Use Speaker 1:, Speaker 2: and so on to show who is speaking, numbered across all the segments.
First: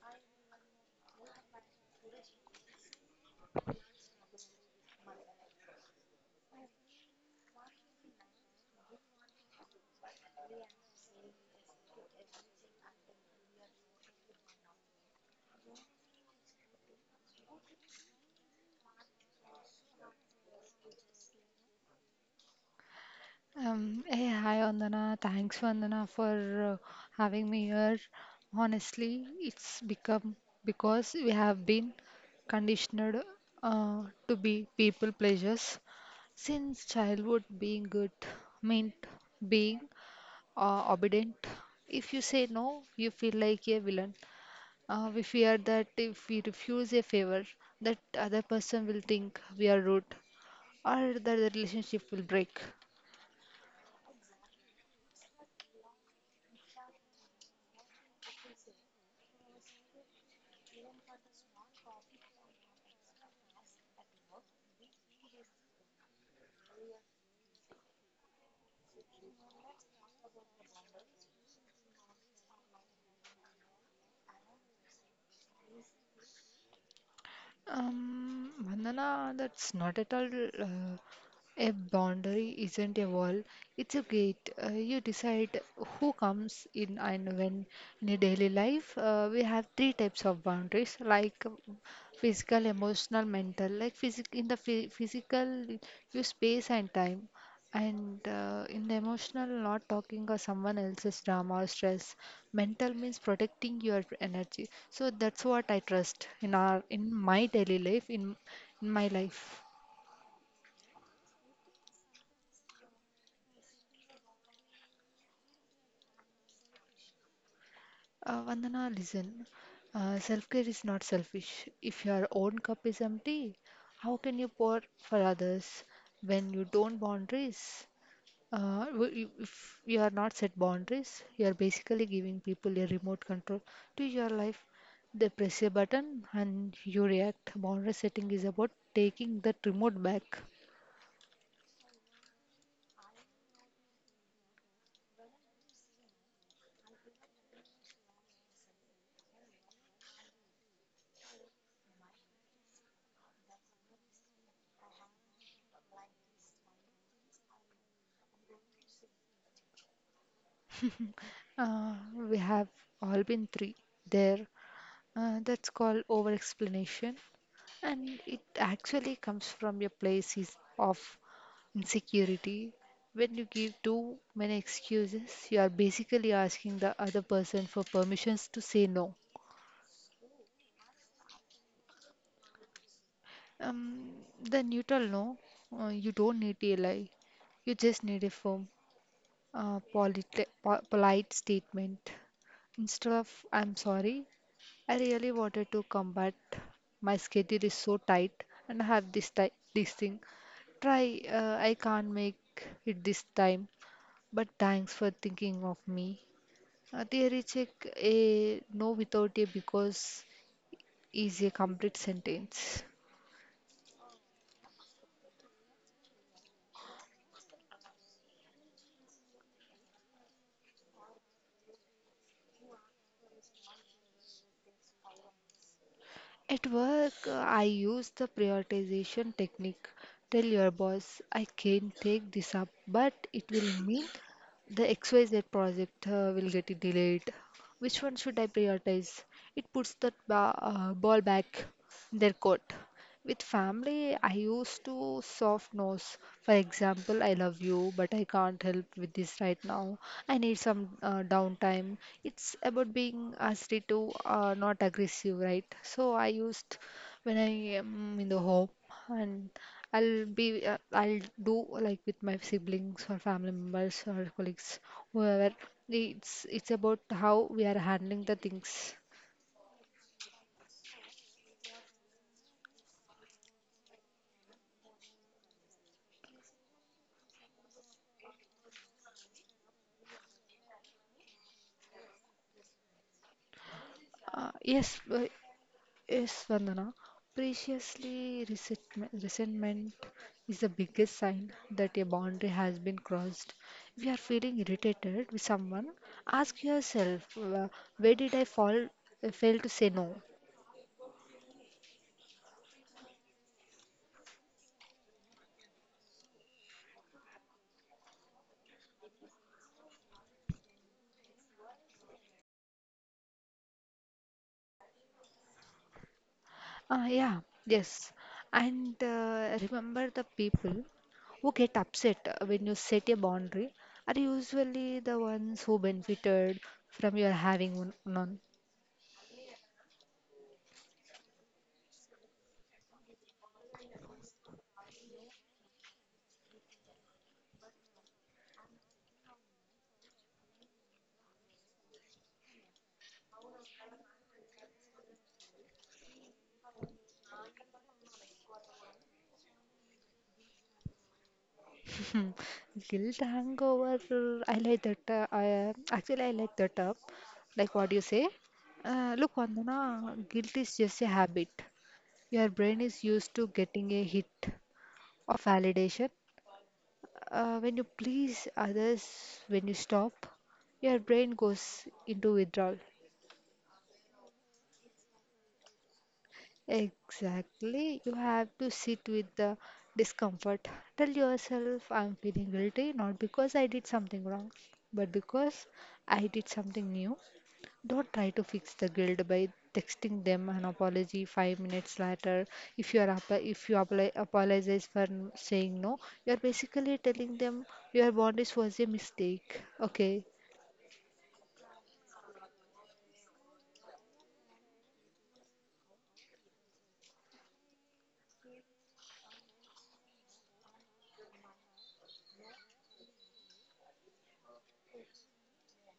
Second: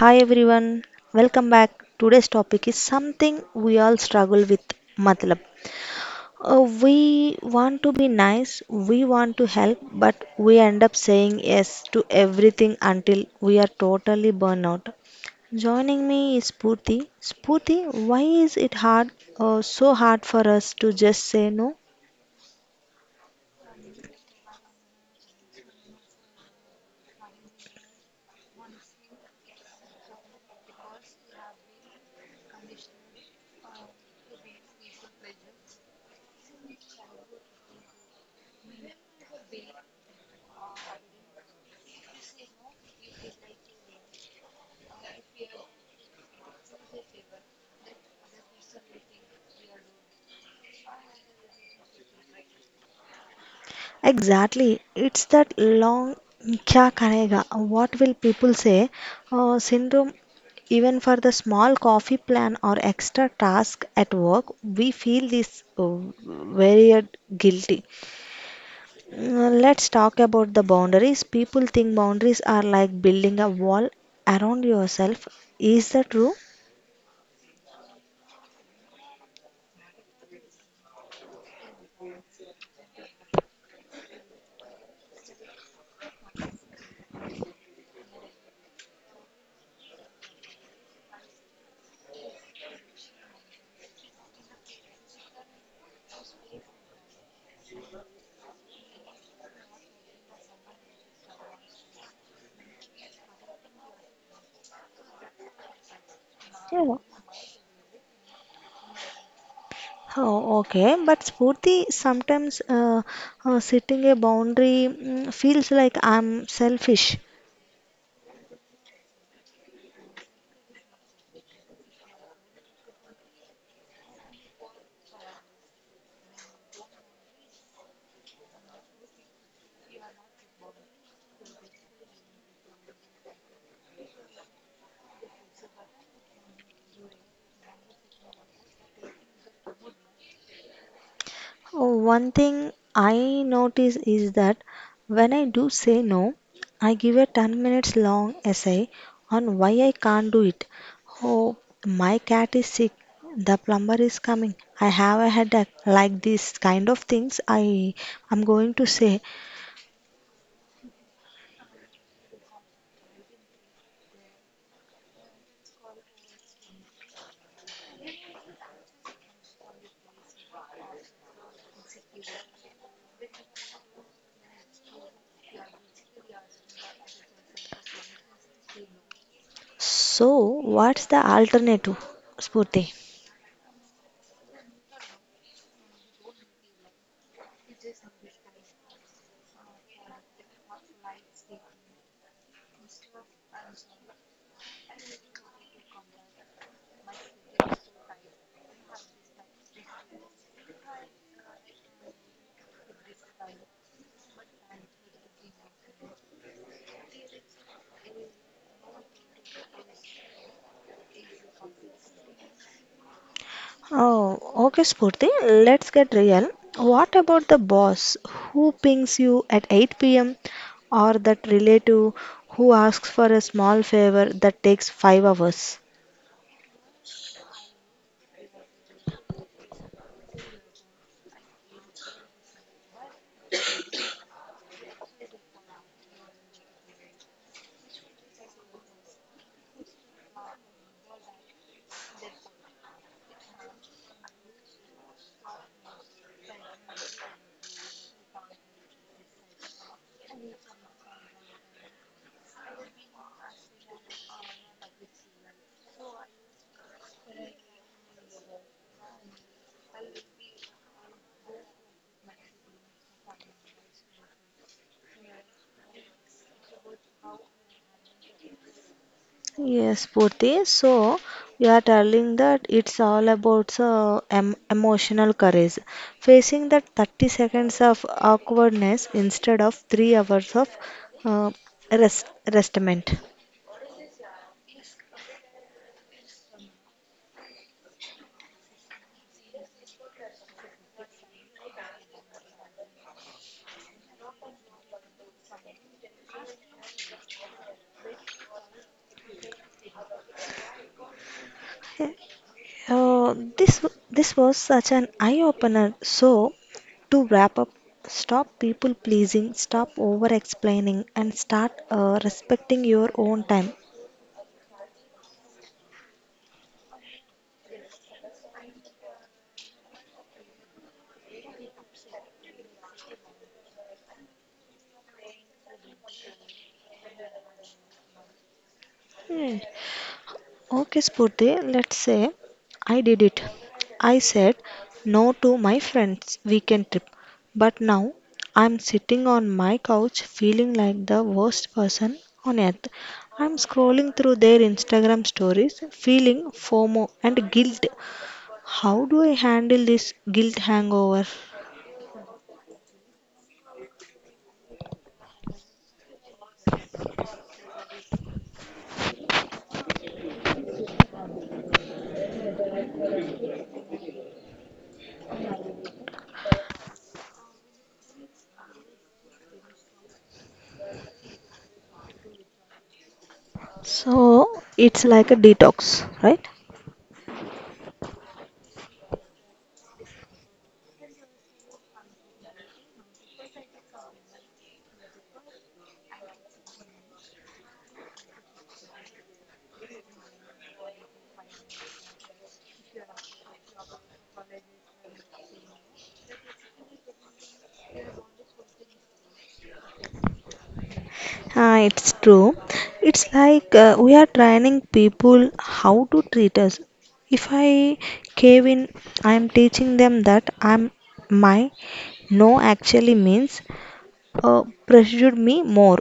Speaker 1: Hi everyone, welcome back. Today's topic is something we all struggle with matlab. We want to be nice, we want to help, but we end up saying yes to everything until we are totally burned out. Joining me is Spurti. Spurti, why is it so hard for us to just say no?
Speaker 2: Hey, hi Andana. Thanks, Vandana, for having me here. Honestly, it's become because we have been conditioned to be people pleasers since childhood. Being good meant being obedient. If you say no, you feel like a villain. We fear that if we refuse a favor, that other person will think we are rude or that the relationship will break.
Speaker 1: Exactly. It's that long kya karega, what will people say, syndrome. Even for the small coffee plan or extra task at work, we feel this very guilty. Let's talk about the boundaries. People think boundaries are like building a wall around yourself. Is that true?
Speaker 2: Vandana, that's not at all. Uh, a boundary isn't a wall, it's a gate. You decide who comes in and when. In your daily life, we have three types of boundaries, like physical, emotional, mental. Like physical, you space and time. And in the emotional, not talking or someone else's drama or stress. Mental means protecting your energy. So that's what I trust in our
Speaker 1: Yeah.
Speaker 2: in my daily life, in my life.
Speaker 1: Oh, okay. But Spurti, sometimes setting a boundary feels like I'm selfish.
Speaker 2: Vandana, listen. Self-care is not selfish. If your own cup is empty, how can you pour for others when you don't boundaries? If you are not set boundaries, you are basically giving people a remote control to your life. They press a button and you react. Boundary setting is about taking that remote back.
Speaker 1: Oh, one thing I notice is that when I do say no, I give a 10 minutes long essay on why I can't do it. Oh, my cat is sick. The plumber is coming. I have a headache. Like these kind of things I am going to say.
Speaker 2: Uh, we have all been three there. That's called over explanation, and it actually comes from your places of insecurity. When you give too many excuses, you are basically asking the other person for permissions to say no.
Speaker 1: So, what's the alternative, Spurti?
Speaker 2: Um, the neutral no, you don't need a lie, you just need a firm, polite statement instead of "I'm sorry. I really wanted to come, but my schedule is so tight and I have this thing." Try, "I can't make it this time, but thanks for thinking of me." A theory check, a no without a because is a complete sentence.
Speaker 1: Oh, okay, Spurti. Let's get real. What about the boss who pings you at 8 p.m. or that relative who asks for a small favor that takes 5 hours?
Speaker 2: At work, I use the prioritization technique. Tell your boss, "I can take this up, but it will mean the XYZ project will get it delayed. Which one should I prioritize?" It puts the ball back in their court. With family, I used to soft nose. For example, "I love you, but I can't help with this right now. I need some downtime." It's about being assertive, not aggressive, right? So I used when I am in the home, and I'll do like with my siblings or family members or colleagues, whoever. It's about how we are handling the things.
Speaker 1: Yes, Purti. So you are telling that it's all about emotional courage, facing that 30 seconds of awkwardness instead of 3 hours of uh, rest restment.
Speaker 2: Uh, yes, uh, Yes, Vandana. Preciously, resentment is the biggest sign that a boundary has been crossed. If you are feeling irritated with someone, ask yourself, where did fail to say no?
Speaker 1: This was such an eye opener. So, to wrap up, stop people pleasing, stop over explaining, and start respecting your own time.
Speaker 2: Yeah, yes. And remember, the people who get upset when you set a boundary are usually the ones who benefited from your having one. None.
Speaker 1: Hmm. Okay, Spurti, let's say I did it. I said no to my friend's weekend trip, but now I'm sitting on my couch feeling like the worst person on earth. I'm scrolling through their Instagram stories, feeling FOMO and guilt. How do I handle this guilt hangover?
Speaker 2: Hmm. Guilt hangover. I like that. Actually, I like that. Like what you say. Look, Vandana, guilt is just a habit. Your brain is used to getting a hit of validation. When you please others, when you stop, your brain goes into withdrawal.
Speaker 1: So it's like a detox, right?
Speaker 2: Exactly. You have to sit with the discomfort. Tell yourself, "I'm feeling guilty, not because I did something wrong, but because I did something new." Don't try to fix the guilt by texting them an apology 5 minutes later. If you apply, apologize for saying no, you are basically telling them your boundaries was a mistake. Okay.
Speaker 1: Ah, it's true. It's like we are training people how to treat us. If I cave in, I am teaching them that I'm my no actually means pressured me more.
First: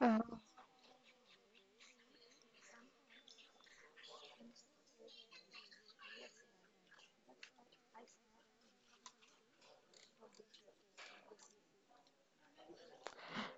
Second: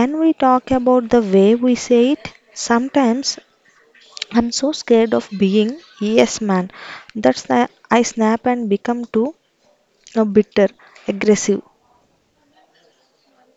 Speaker 2: Uh,
Speaker 1: we talk about the way we say it? Sometimes I'm so scared of being yes man. That's the I snap and become too a bitter, aggressive.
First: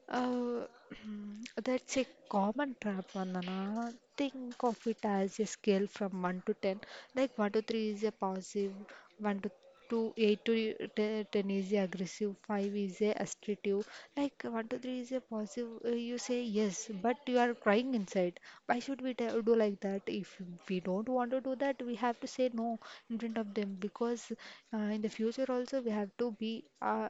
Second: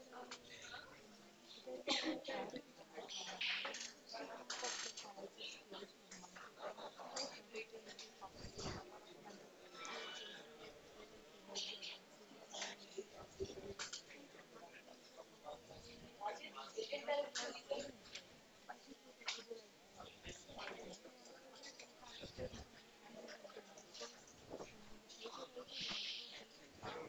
Speaker 2: Uh, that's a common trap, Vandana. Think of it as a scale from 1 to 10. Like 1 to 3 is a positive, 1 to 2, 8 to 10 is a aggressive, 5 is a assertive. Like 1 to 3 is a positive, you say yes, but you are crying inside. Why should we do like that? If we don't want to do that, we have to say no in front of them, because in the future also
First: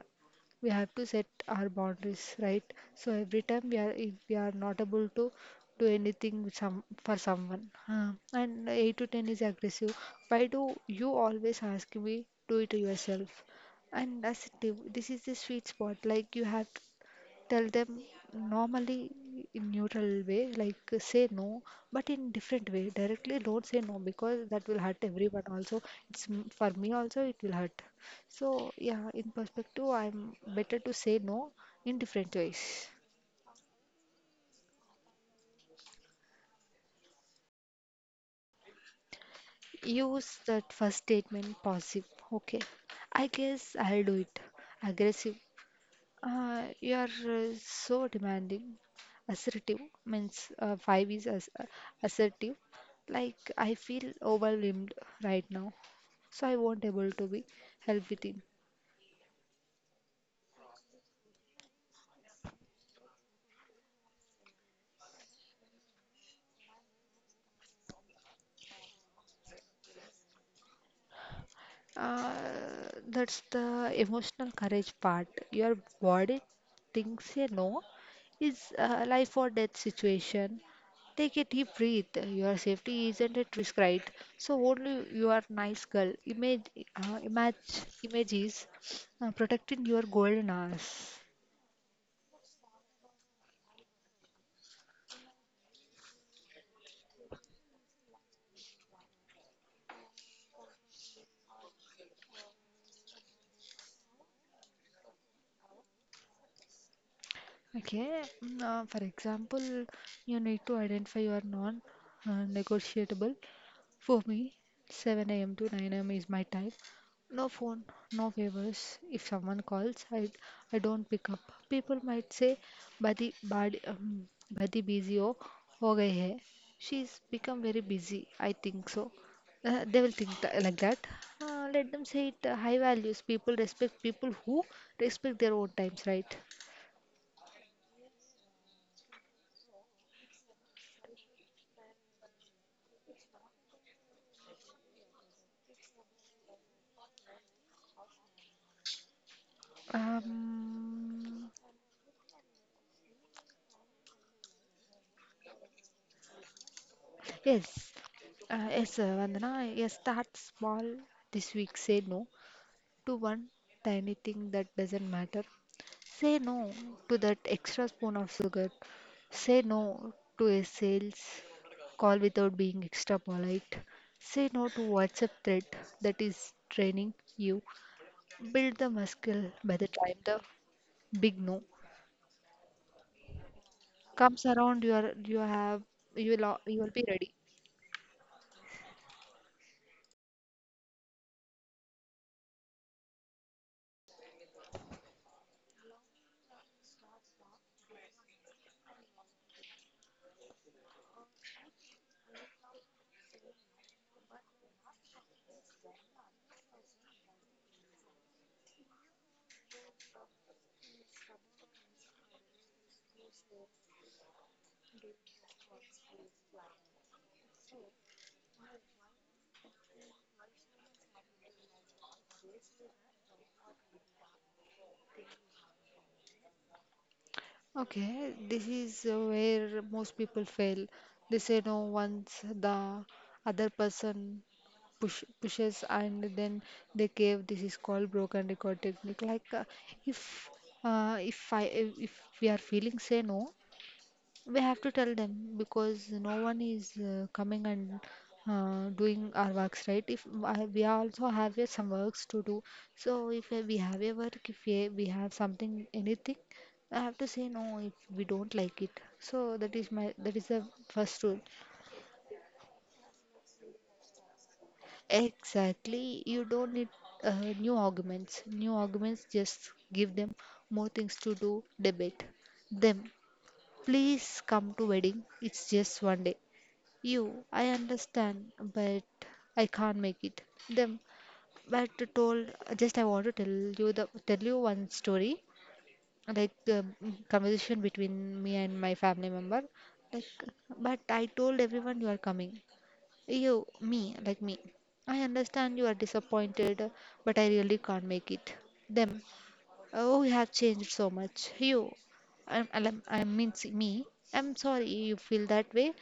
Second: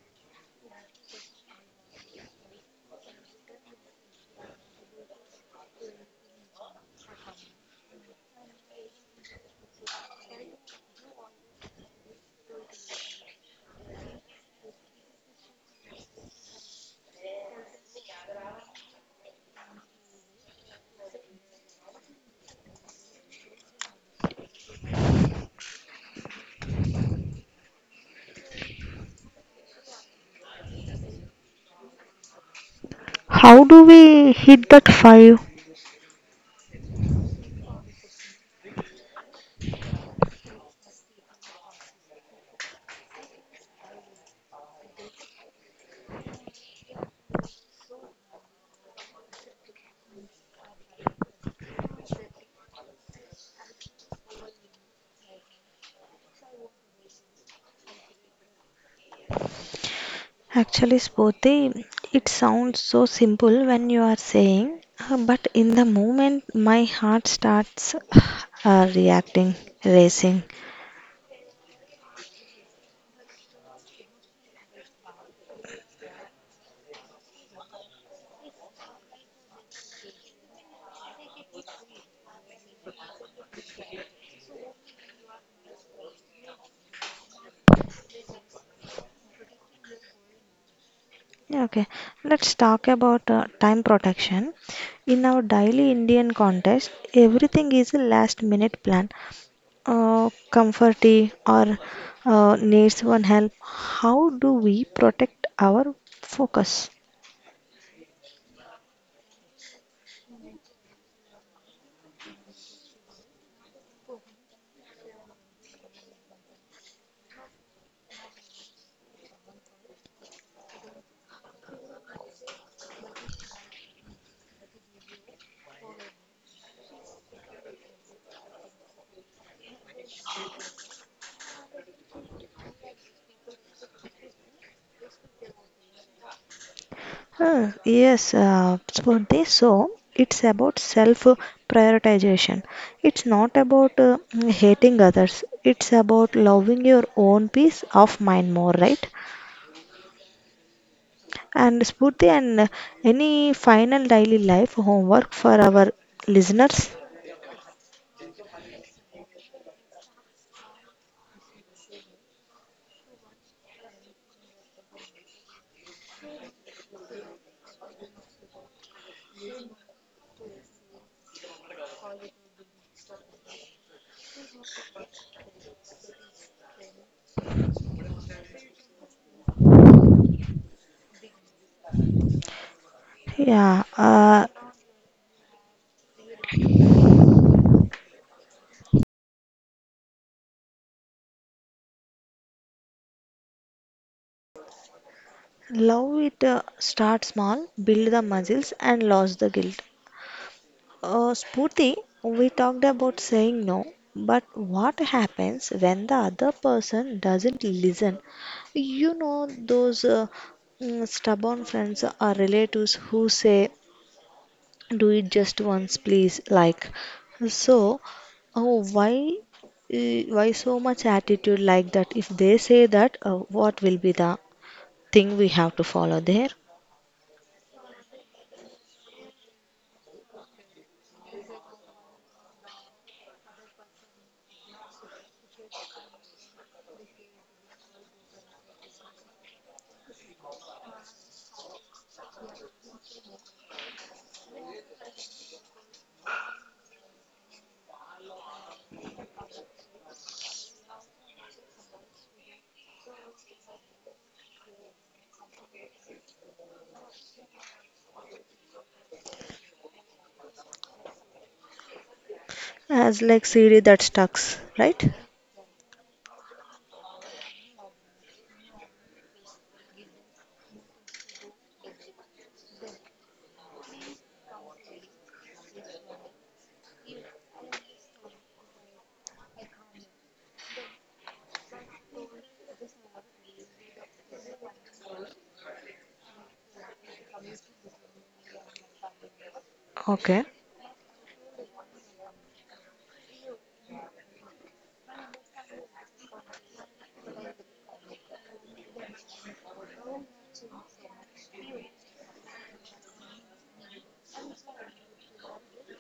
Speaker 2: we have to set our boundaries right, so every time we are if we are not able to do anything with some for someone, and 8 to 10 is aggressive, "Why do you always ask me, do it yourself?" And that's it. This is the sweet spot. Like, you have to tell them normally, in neutral way, like say no, but in different way. Directly don't say no because that will hurt everyone also. It's for me also it will hurt. So yeah, in perspective, I'm better to say no in different ways.
Speaker 1: How do we hit that five?
Speaker 2: Use that first statement. Passive: "Okay, I guess I'll do it." Aggressive: "You are so demanding." Assertive means, five is as assertive. Like, "I feel overwhelmed right now, so I won't able to be help with it."
Speaker 1: Actually, Spoti, it sounds so simple when you are saying, but in the moment, my heart starts uh, reacting, racing.
Speaker 2: Uh, that's the emotional courage part. Your body thinks a no is a life or death situation. Take a deep breath. Your safety isn't at risk, right? So only you are nice girl. Images protecting your golden hours.
Speaker 1: Yeah, okay, let's talk about time protection. In our daily Indian context, everything is a last minute plan. Comforty or needs one help. How do we protect our focus?
Speaker 2: Okay, for example, you need to identify your non negotiable. For me, 7 a.m. to 9 a.m. is my time. No phone, no favors. If someone calls, I don't pick up. People might say, "Badi badi badi busy ho gayi hai." She's become very busy, I think so. They will think like that. Let them say it. High values. People respect people who respect their own times, right?
Speaker 1: Huh, yes, for this, so it's about self prioritization. It's not about hating others, it's about loving your own peace of mind more, right?
Speaker 2: Um,
Speaker 1: And Spurti, and any final daily life homework for our listeners?
Speaker 2: yes, yes, Vandana, yes, start small this week. Say no to one tiny thing that doesn't matter. Say no to that extra spoon of sugar. Say no to a sales call without being extra polite. Say no to WhatsApp thread that is draining you. Build the muscle by the time the big no
Speaker 1: Yeah,
Speaker 2: comes around. You are you have you will al- You will be ready.
Speaker 1: love it, start small, build the muscles, and lose the guilt. Spurti, we talked about saying no, but what happens when the other person doesn't listen? You know, those stubborn friends or relatives who say, do it just once, please. Like, so, oh, why? Why so much attitude like that? If they say that, what will be the thing we have to follow there?
Speaker 2: Okay, this is where most people fail. They say no, once the other person pushes, and then they cave. This is called broken record technique. Like, if uh, if I if we are feeling say no, we have to tell them, because no one is coming and doing our works, right? if I- We also have some works to do. So if we have a work, if we have something, anything, I have to say no if we don't like it. So that is the first rule.
Speaker 1: As like Siri that stucks, right?
Speaker 2: Exactly, you don't need uh, new arguments. Just give them more things to do, debate them. "Please come to wedding, it's just one day." "You: I understand, but I can't make it." Them: "But told, just I want to tell you the tell you one story, like, conversation between me and my family member." Like,
Speaker 1: Okay.
Speaker 2: "But I told everyone you are coming." "You, me, like me. I understand you are disappointed, but I really can't make it." Them: "Oh, you have changed so much." You: I mean, see me. "I'm sorry you feel that way,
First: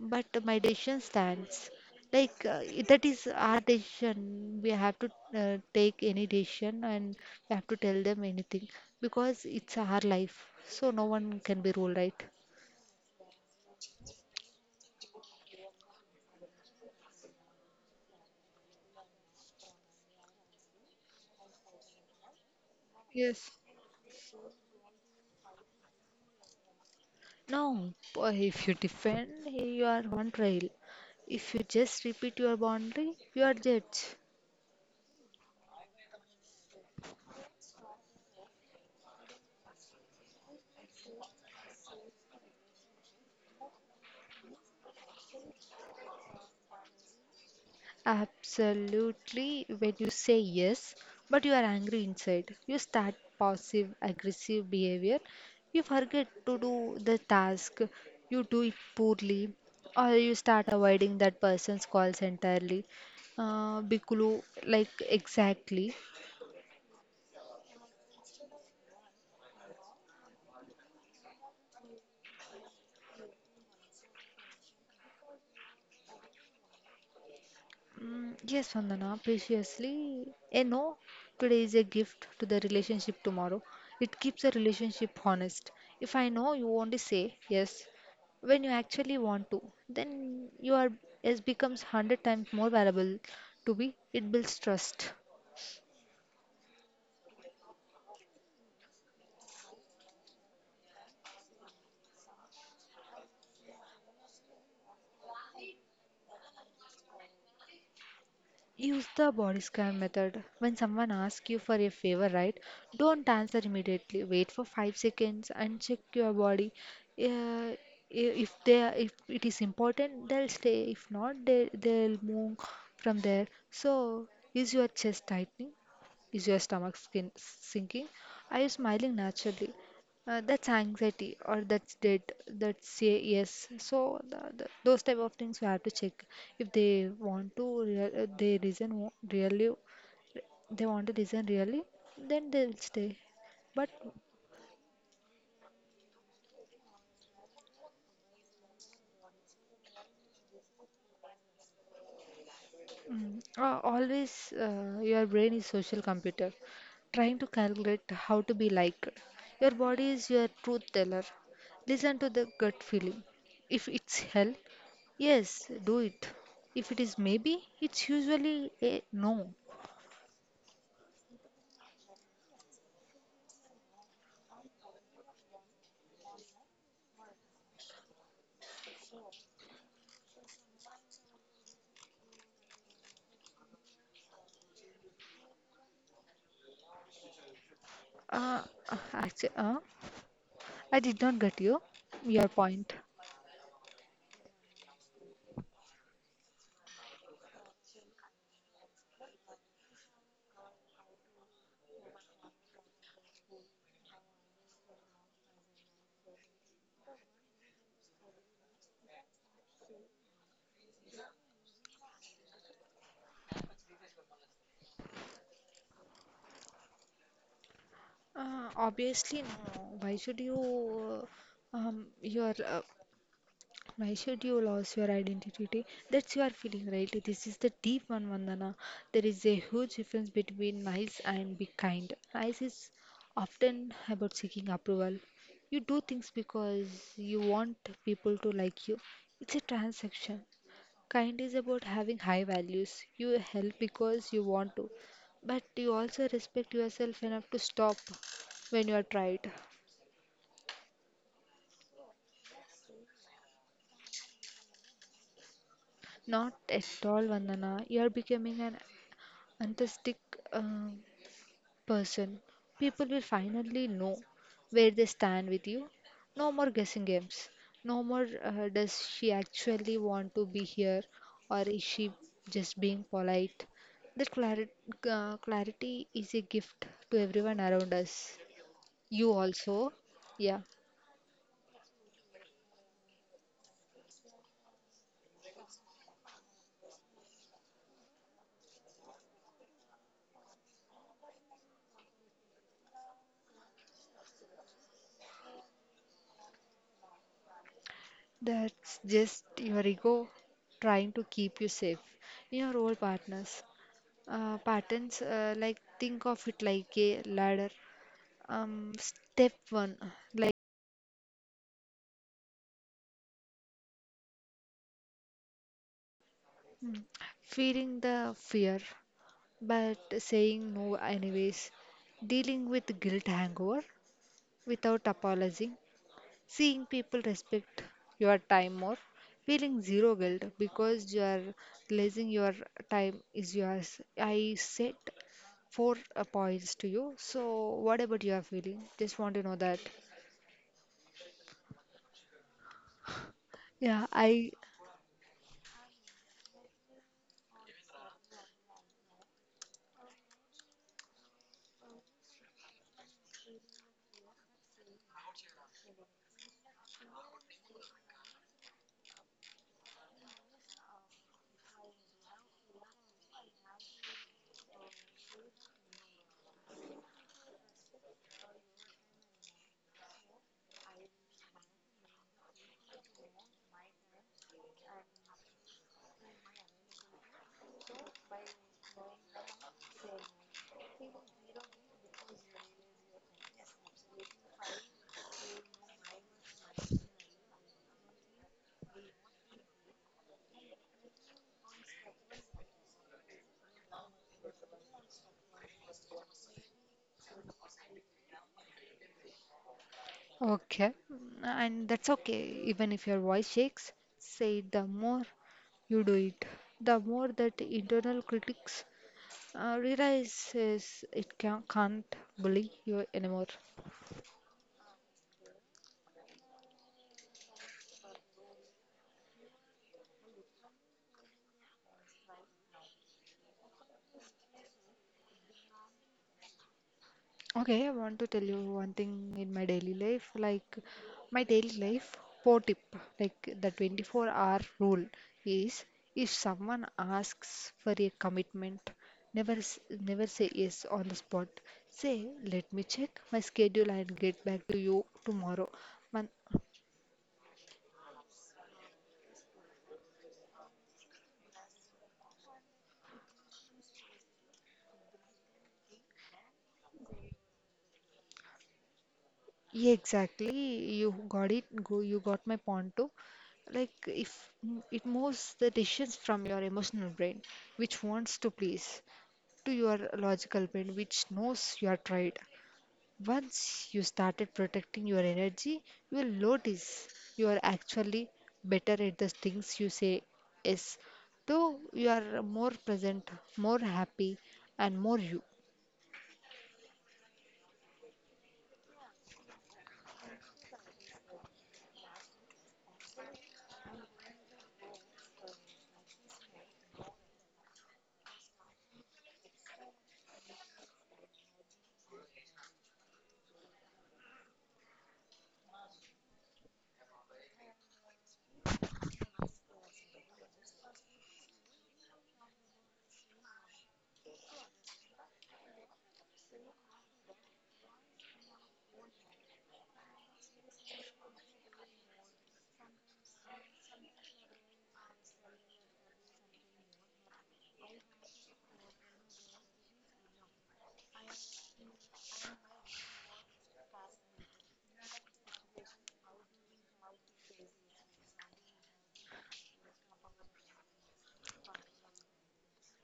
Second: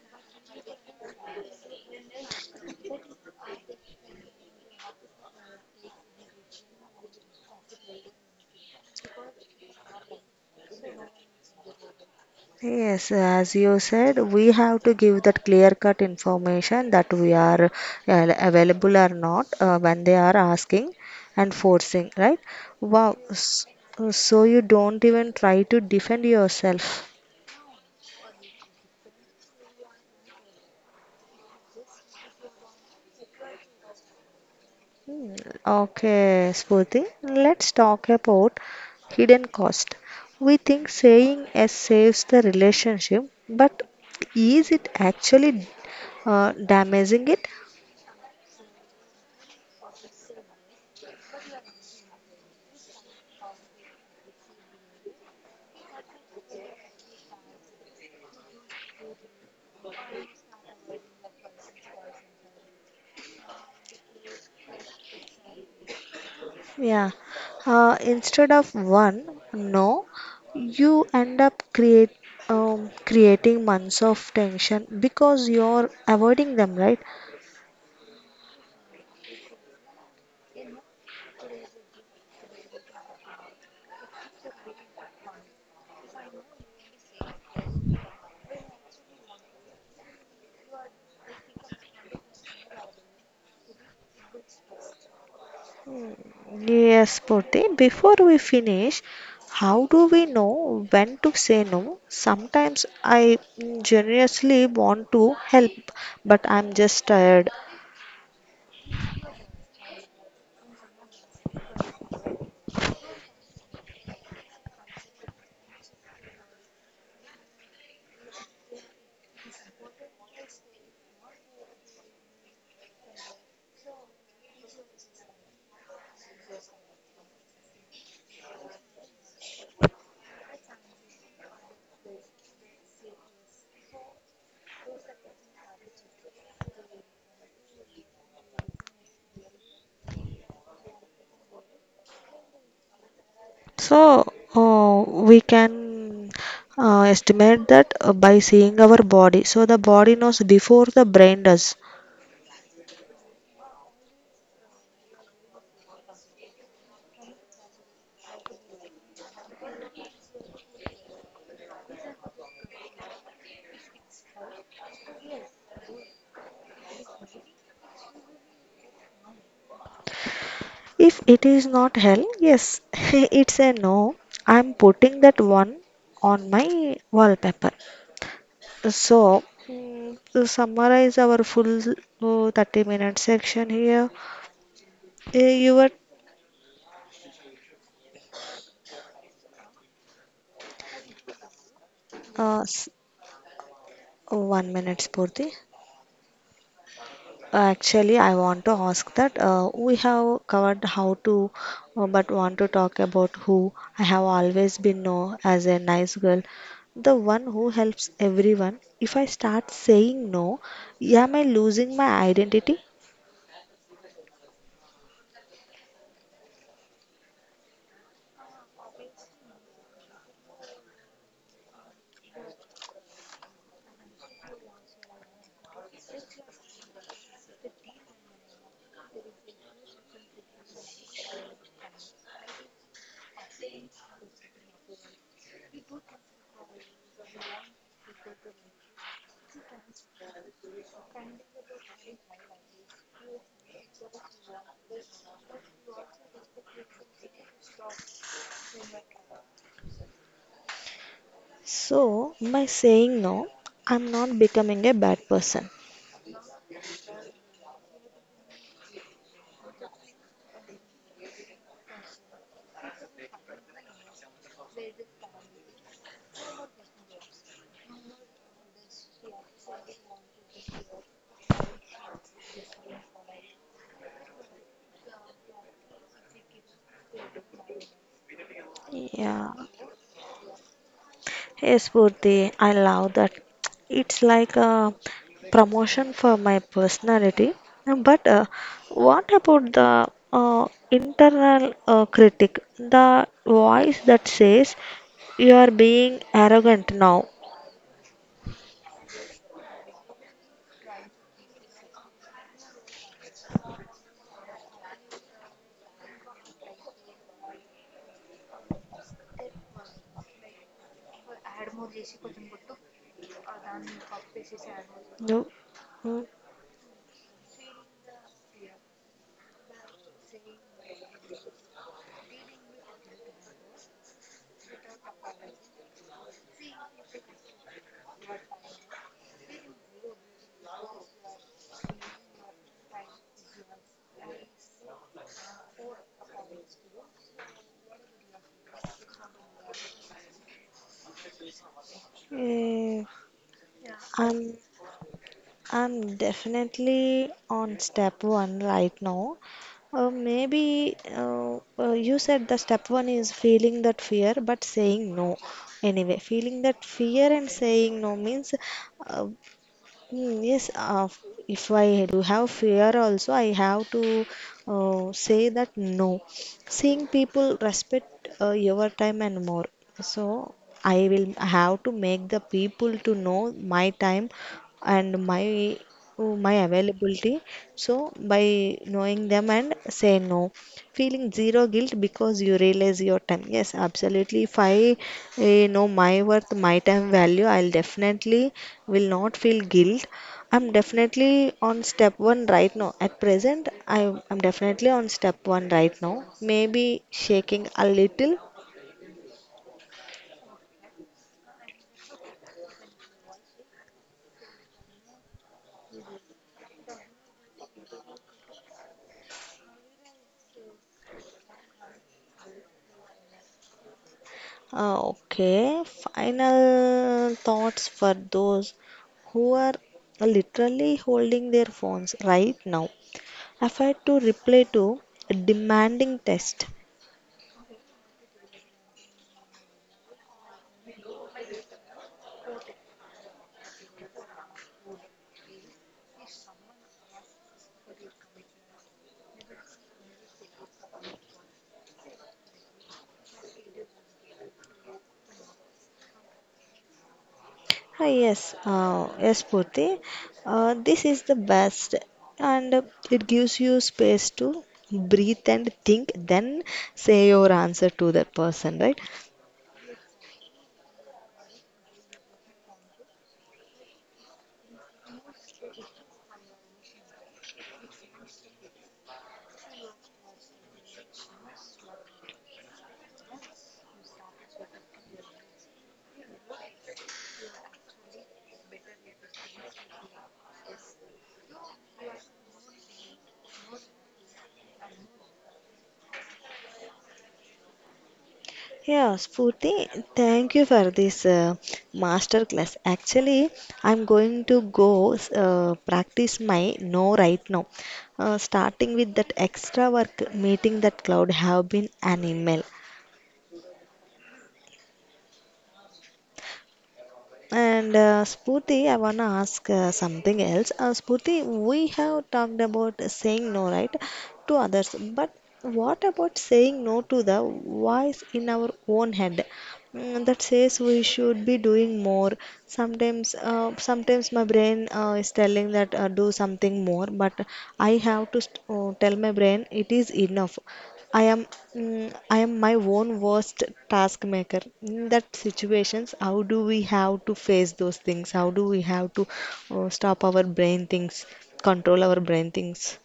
Speaker 2: but my decision stands." Like, that is our decision. We have to take any decision, and we have to tell them anything because it's our life. So no one can be ruled, right?
Speaker 1: Yes, as you said, we have to give that clear-cut information that we are available or not when they are asking and forcing, right? Wow,
Speaker 2: Yes.
Speaker 1: so you don't even try to defend yourself.
Speaker 2: No, boy, if you defend, you are on trial. If you just repeat your boundary, you are judged.
Speaker 1: Okay, Spurti, let's talk about hidden cost. We think saying yes saves the relationship, but is it actually damaging it?
Speaker 2: Absolutely, when you say yes, but you are angry inside, you start passive aggressive behavior, you forget to do the task, you do it poorly, or you start avoiding that person's calls entirely. Bikulu, like exactly.
Speaker 1: Yeah. Instead of one no, you end up create creating months of tension because you're avoiding them, right?
Speaker 2: Yes, Vandana, preciously. A no today is a gift to the relationship tomorrow. It keeps the relationship honest. If I know you only say yes when you actually want to, then you are yes becomes 100 times more valuable to be. It builds trust.
Speaker 1: Yes, Purti. Before we finish, how do we know when to say no? Sometimes I generously want to help, but I'm just tired.
Speaker 2: Use the body scan method. When someone asks you for a favor, right? Don't answer immediately. Wait for 5 seconds and check your body. Uh, if it is important, they'll stay. If not, they'll move from there. So, is your chest tightening? Is your stomach skin sinking? Are you smiling naturally? That's anxiety or that's debt. That's a yes. So those type of things we have to check if they want to. Real, they reason really. They want to listen really. Then they will stay. But.
Speaker 1: So, we can estimate that by seeing our body. So, the body knows before the brain does.
Speaker 2: Mm. Always, your brain is social computer, trying to calculate how to be liked. Your body is your truth teller. Listen to the gut feeling. If it's hell, yes, do it. If it is maybe, it's usually a no.
Speaker 1: If it is not hell, yes, it's a no. I'm putting that one on my wallpaper. So, to summarize our full 30-minute section here, you were
Speaker 2: Uh, Actually, I did not get your
Speaker 1: uh, s-
Speaker 2: point.
Speaker 1: one minute, Spurti. Actually, I want to ask that we have covered how to, but want to talk about who I have always been known as a nice girl, the one who helps everyone. If I start saying no, am I losing my identity?
Speaker 2: Obviously, no. Why should you, your why should you lose your identity? That's your feeling, right? This is the deep one, Vandana. There is a huge difference between nice and be kind. Nice is often about seeking approval. You do things because you want people to like you. It's a transaction. Kind is about having high values. You help because you want to, but you also respect yourself enough to stop when you are tried.
Speaker 1: So, by saying no, I'm not becoming a bad person.
Speaker 2: Not at all, Vandana. You are becoming an enthusiastic uh, person, people will finally know where they stand with you. No more guessing games. No more does she actually want to be here or is she just being polite? That clari- Clarity is a gift to everyone around us. You
Speaker 1: Yeah.
Speaker 2: also, yeah.
Speaker 1: Yes, Purti, I love that. It's like a promotion for my personality. But what about the internal critic, the voice that says you are being arrogant now?
Speaker 2: That's just your ego trying to keep you safe in your old partners. Patterns. Like think of it like a ladder. Step one, like
Speaker 1: No. Mm,
Speaker 2: mm, feeling the fear, but saying no anyways, dealing with guilt hangover without apologizing, seeing people respect your time more, feeling zero guilt because you are realizing your time is yours. I set four points to you. So, what about your feeling? Just want to know that.
Speaker 1: eh,
Speaker 2: Yeah, I
Speaker 1: I'm I'm definitely on step one right now. Maybe you said the step one is feeling that fear, but saying no. Anyway, feeling that fear and saying no means uh, Yes, if I do have fear also, I have to say that no. Seeing people respect your time and more. So I will have to make the people to know my time and my my availability. So by knowing them and say no, feeling zero guilt because you realize your time. Yes, absolutely. If I know my worth, my time value, I'll definitely will not feel guilt. I'm definitely on step 1 right now. At present, I'm definitely on step 1 right now, maybe shaking a little.
Speaker 2: Okay, and that's okay, even if your voice shakes, say it. The more you do it, the more that internal critics realizes it can't bully you anymore.
Speaker 1: Okay, final thoughts for those who are literally holding their phones right now. Effort to reply to a demanding test.
Speaker 2: Okay, I want to tell you one thing in my daily life, like my daily life pro tip, like the 24-hour rule is, if someone asks for a commitment, never s- never say yes on the spot. Say, let me check my schedule and get back to you tomorrow. Man,
Speaker 1: Hi, yes, yes, Purti. This is the best, and it gives you space to breathe and think, then say your answer to that person, right?
Speaker 2: yeah, exactly. You got it. Go, you got my point too. Like if it moves the decisions from your emotional brain, which wants to please, to your logical brain, which knows you are tired. Once you started protecting your energy, you will notice you are actually better at the things you say yes though. You are more present, more happy, and more you.
Speaker 1: Yeah, Spurti, thank you for this master class. Actually, I'm going to go practice my no right now. Starting with that extra work meeting that cloud have been an email. And Spooty, I wanna ask something else. Spooty, we have talked about saying no, right, to others. But what about saying no to the voice in our own head that says we should be doing more? Sometimes my brain is telling that do something more, but I have to tell my brain it is enough. I am I am my own worst taskmaker. In that situations, how do we have to face those things? How do we have to stop our brain things, control our brain things?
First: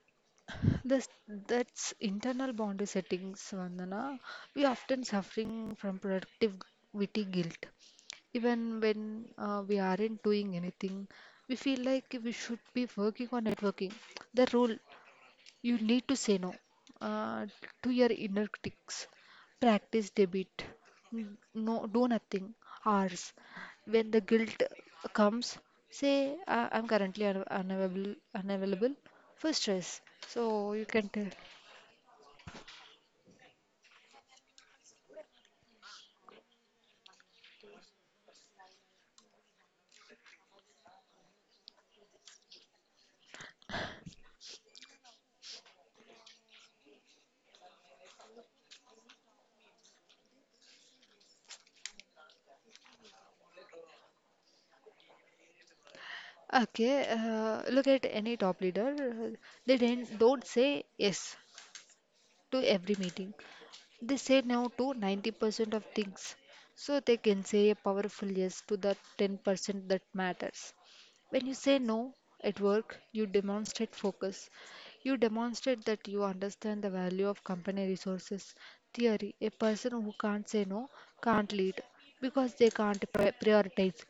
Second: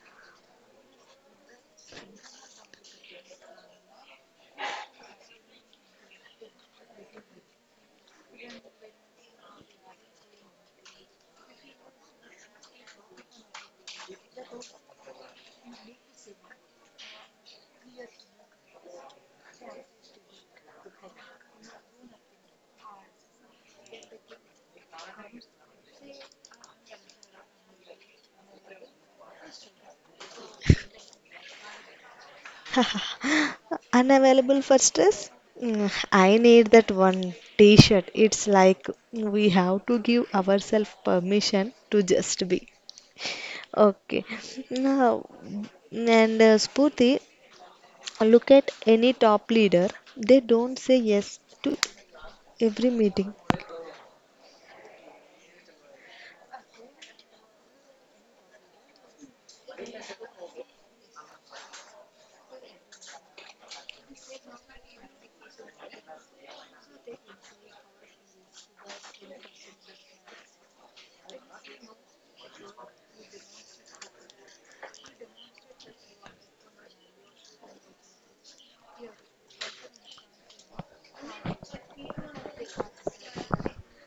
Speaker 2: This, that's internal boundary settings, Vandana. We often suffering from productivity guilt. Even when we aren't doing anything, we feel like we should be working on networking. The rule: you need to say no uh, to your inner critics. Practice debit. No, do nothing hours. When the guilt comes, say, I'm currently un unavailable, unavailable for stress. So you can tell.
Speaker 1: Unavailable for stress? I need that one T-shirt. It's like we have to give ourselves permission to just be. Okay. Now, and Spooty, look at any top leader, they don't say yes to every meeting.
Speaker 2: Okay, look at any top leader. They do not don't say yes to every meeting. They say no to 90% of things, so they can say a powerful yes to the 10% that matters. When you say no at work, you demonstrate focus. You demonstrate that you understand the value of company resources. Theory: a person who can't say no can't lead because they can't pri- prioritize.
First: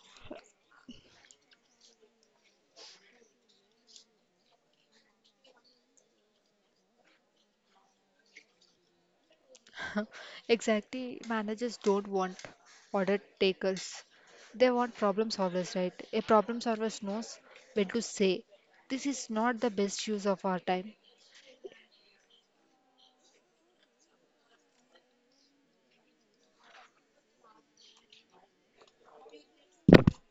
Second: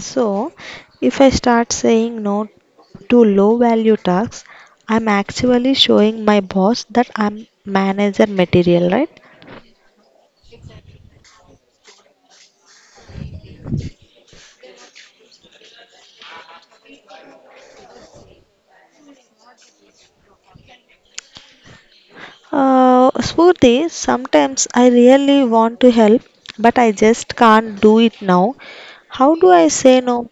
Speaker 1: So, if I start saying no to low value tasks, I'm actually showing my boss that I'm manager material, right?
Speaker 2: Exactly, managers don't want order takers. They want problem solvers, right? A problem solver knows when to say, this is not the best use of our time.
Speaker 1: Smoothie, sometimes I really want to help, but I just can't do it now. How do I say no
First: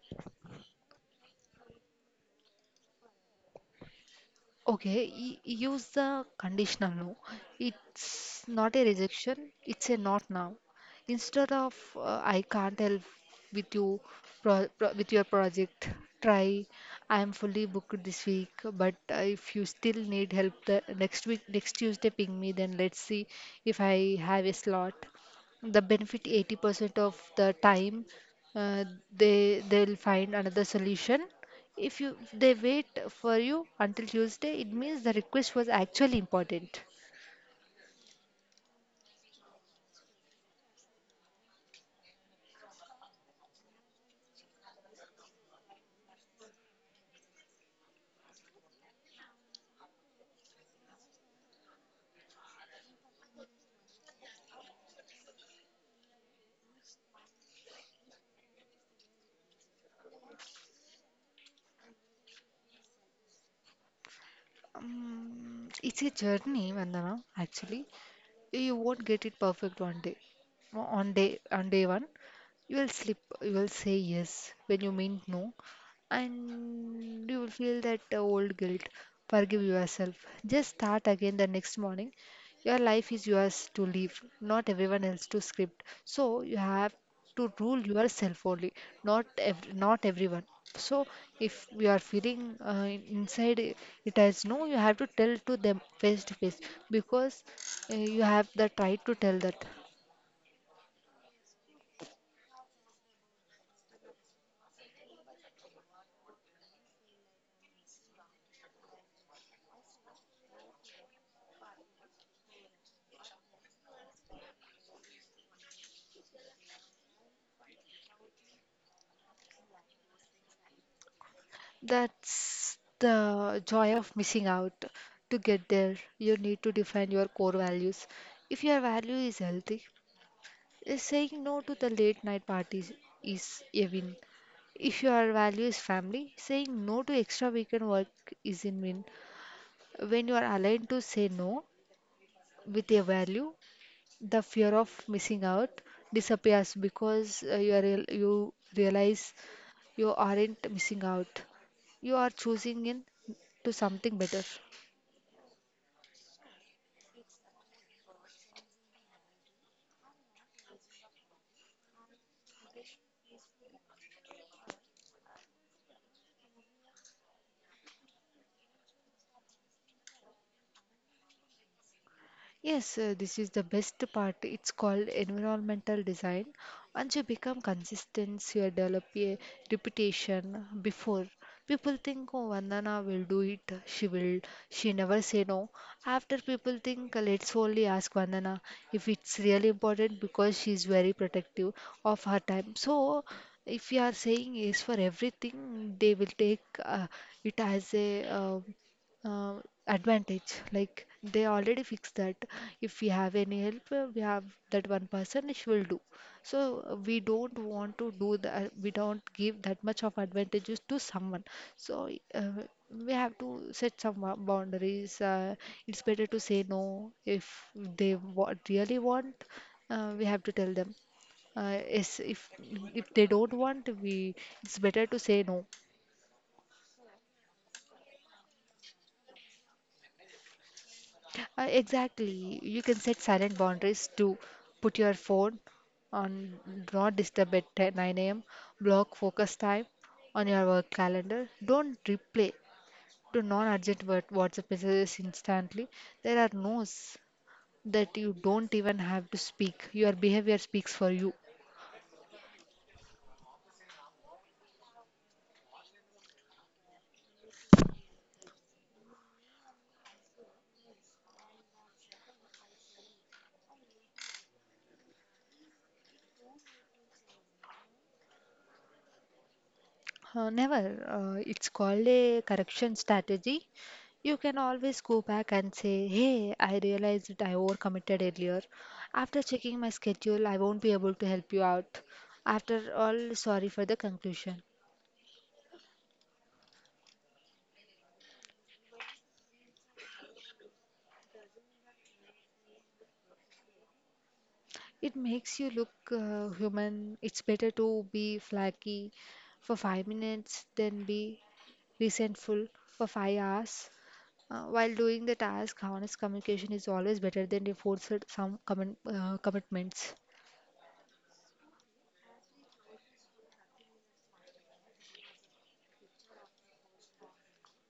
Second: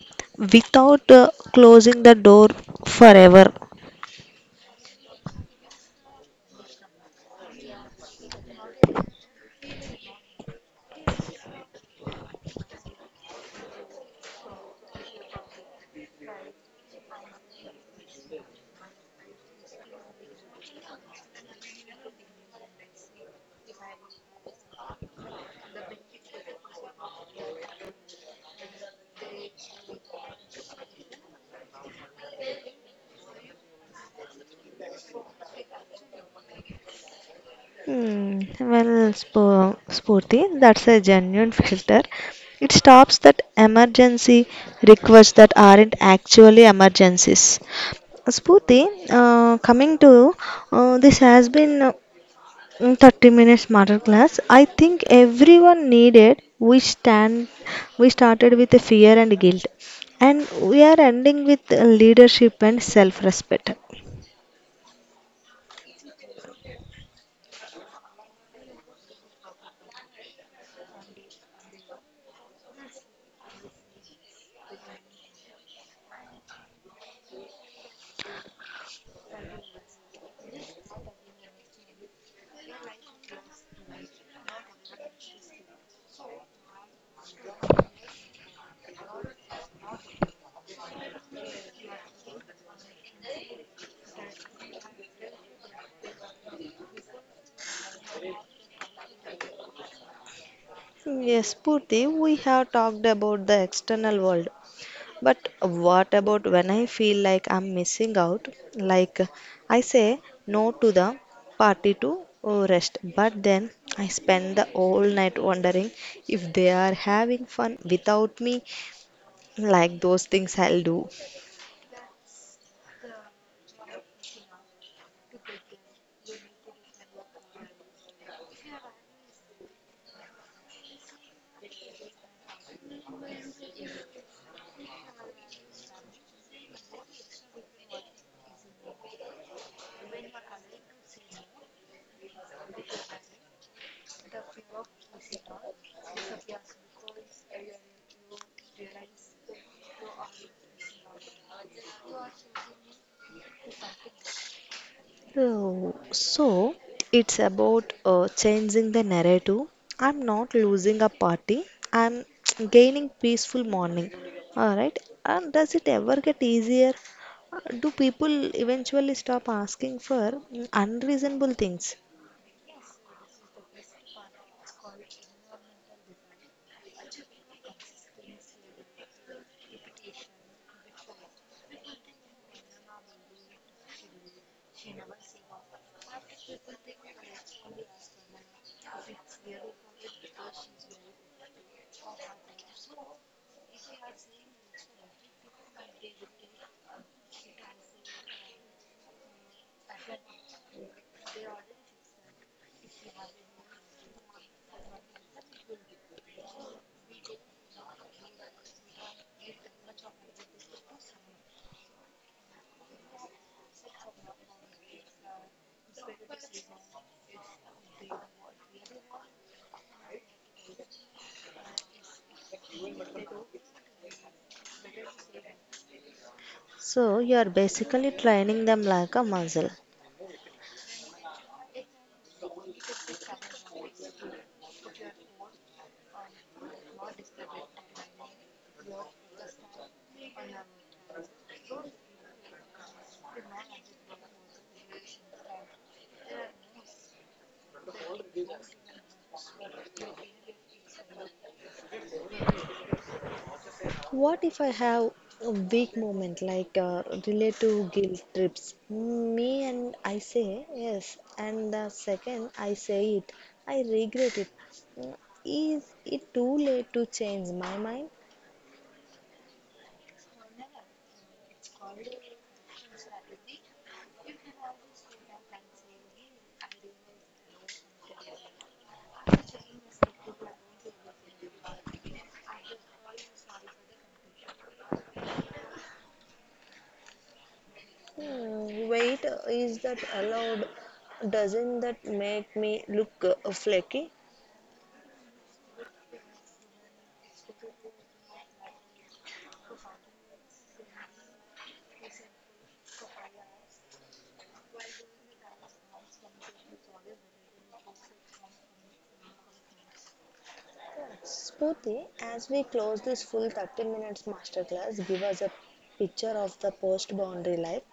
Speaker 1: without closing the door forever?
Speaker 2: Okay, use the conditional no. It's not a rejection, it's a not now. Instead of I can't help with you with your project, try, I am fully booked this week, but if you still need help the next week, next Tuesday, ping me then, let's see if I have a slot. The benefit: 80% of the time uh, they'll find another solution. If you they wait for you until Tuesday, it means the request was actually important.
Speaker 1: Hmm, well, Spurti, that's a genuine filter. It stops that emergency requests that aren't actually emergencies. Spurti, coming to this has been 30 minutes masterclass. I think everyone needed. We stand. We started with the fear and guilt, and we are ending with leadership and self-respect.
Speaker 2: It's a journey, Vandana, actually. You won't get it perfect one day. O- On day on day one, you will slip, you will say yes when you mean no, and you will feel that old guilt. Forgive yourself. Just start again the next morning. Your life is yours to live, not everyone else to script. So you have to rule yourself only, not everyone. So if you are feeling inside i- it has no, you have to tell to them face to face because you have the right to tell that.
Speaker 1: Yes, Purti, we have talked about the external world, but what about when I feel like I'm missing out? Like I say no to the party to rest, but then I spend the whole night wondering if they are having fun without me, like those things I'll do.
Speaker 2: That's the joy of missing out. To get there, you need to define your core values. If your value is healthy, saying no to the late night parties is a win. If your value is family, saying no to extra weekend work is a win. When you are aligned to say no with a value, the fear of missing out disappears because you realize you aren't missing out. You are choosing in to something better.
Speaker 1: So it's about changing the narrative. I'm not losing a party. I'm gaining peaceful morning. All right. And does it ever get easier? Do people eventually stop asking for unreasonable things?
Speaker 2: Yes, this is the best part. It's called environmental design. Once you become consistent, you develop a reputation. Before, people think, oh, Vandana will do it. She will. She never say no. After, people think, let's only ask Vandana if it's really important because she's very protective of her time. So, if you are saying yes for everything, they will take it as a uh, advantage, like they already fixed that. If we have any help, we have that one person, she will do. So we don't want to do that, we don't give that much of advantages to someone. So uh, we have to set some boundaries. It's better to say no. If they really want, we have to tell them yes. If they don't want, we, it's better to say no.
Speaker 1: So you are basically training them like a muscle.
Speaker 2: Exactly. You can set silent boundaries, to put your phone on do not disturb at 10 9 a.m. Block focus time on your work calendar. Don't reply to WhatsApp messages instantly. There are no's that you don't even have to speak. Your behavior speaks for you.
Speaker 1: What if I have a weak moment like relate to guilt trips? Me and I say yes, and the second I say it, I regret it. Mm, Is it too late to change my mind?
Speaker 2: Never. It's called a correction strategy. You can always go back and say, hey, I realized that I overcommitted earlier. After checking my schedule, I won't be able to help you out. After all, sorry for the conclusion.
Speaker 1: Hmm, wait, is that allowed? Doesn't that make me look flaky?
Speaker 2: It makes you look human. It's better to be flaky for five minutes than be resentful for five hours. While doing the task, honest communication is always better than the forced commitments.
Speaker 1: Spooty, as we close this full 30 minutes masterclass, give us a picture of the post boundary life.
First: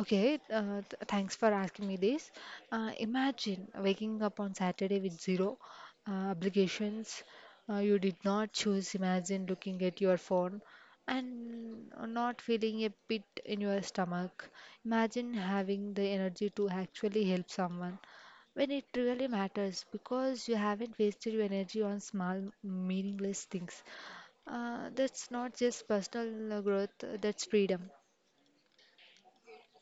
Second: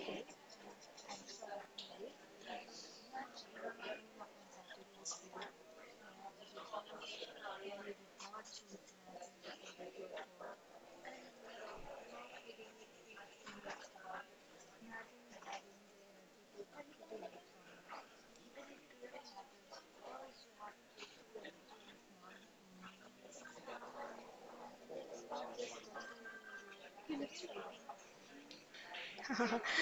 Speaker 2: Okay, thanks for asking me this. Imagine waking up on Saturday with zero obligations. You did not choose. Imagine looking at your phone and not feeling a pit in your stomach. Imagine having the energy to actually help someone when it really matters because you haven't wasted your energy on small, meaningless things. That's not just personal growth, that's freedom.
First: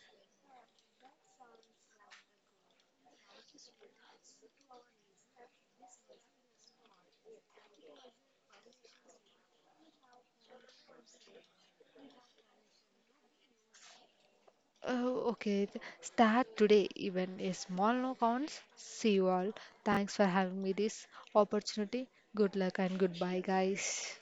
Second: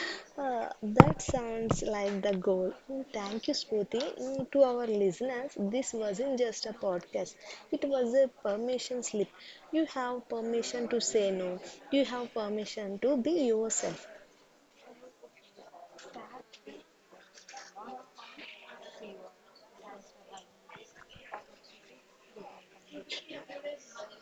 Speaker 1: That sounds like the goal. Thank you, Smriti. To our listeners, this wasn't just a podcast, it was a permission slip. You have permission to say no, you have permission to be yourself,
Speaker 2: Oh, okay. Start today, even a small no counts. See you all. Thanks for having me this opportunity. Good luck and goodbye, guys.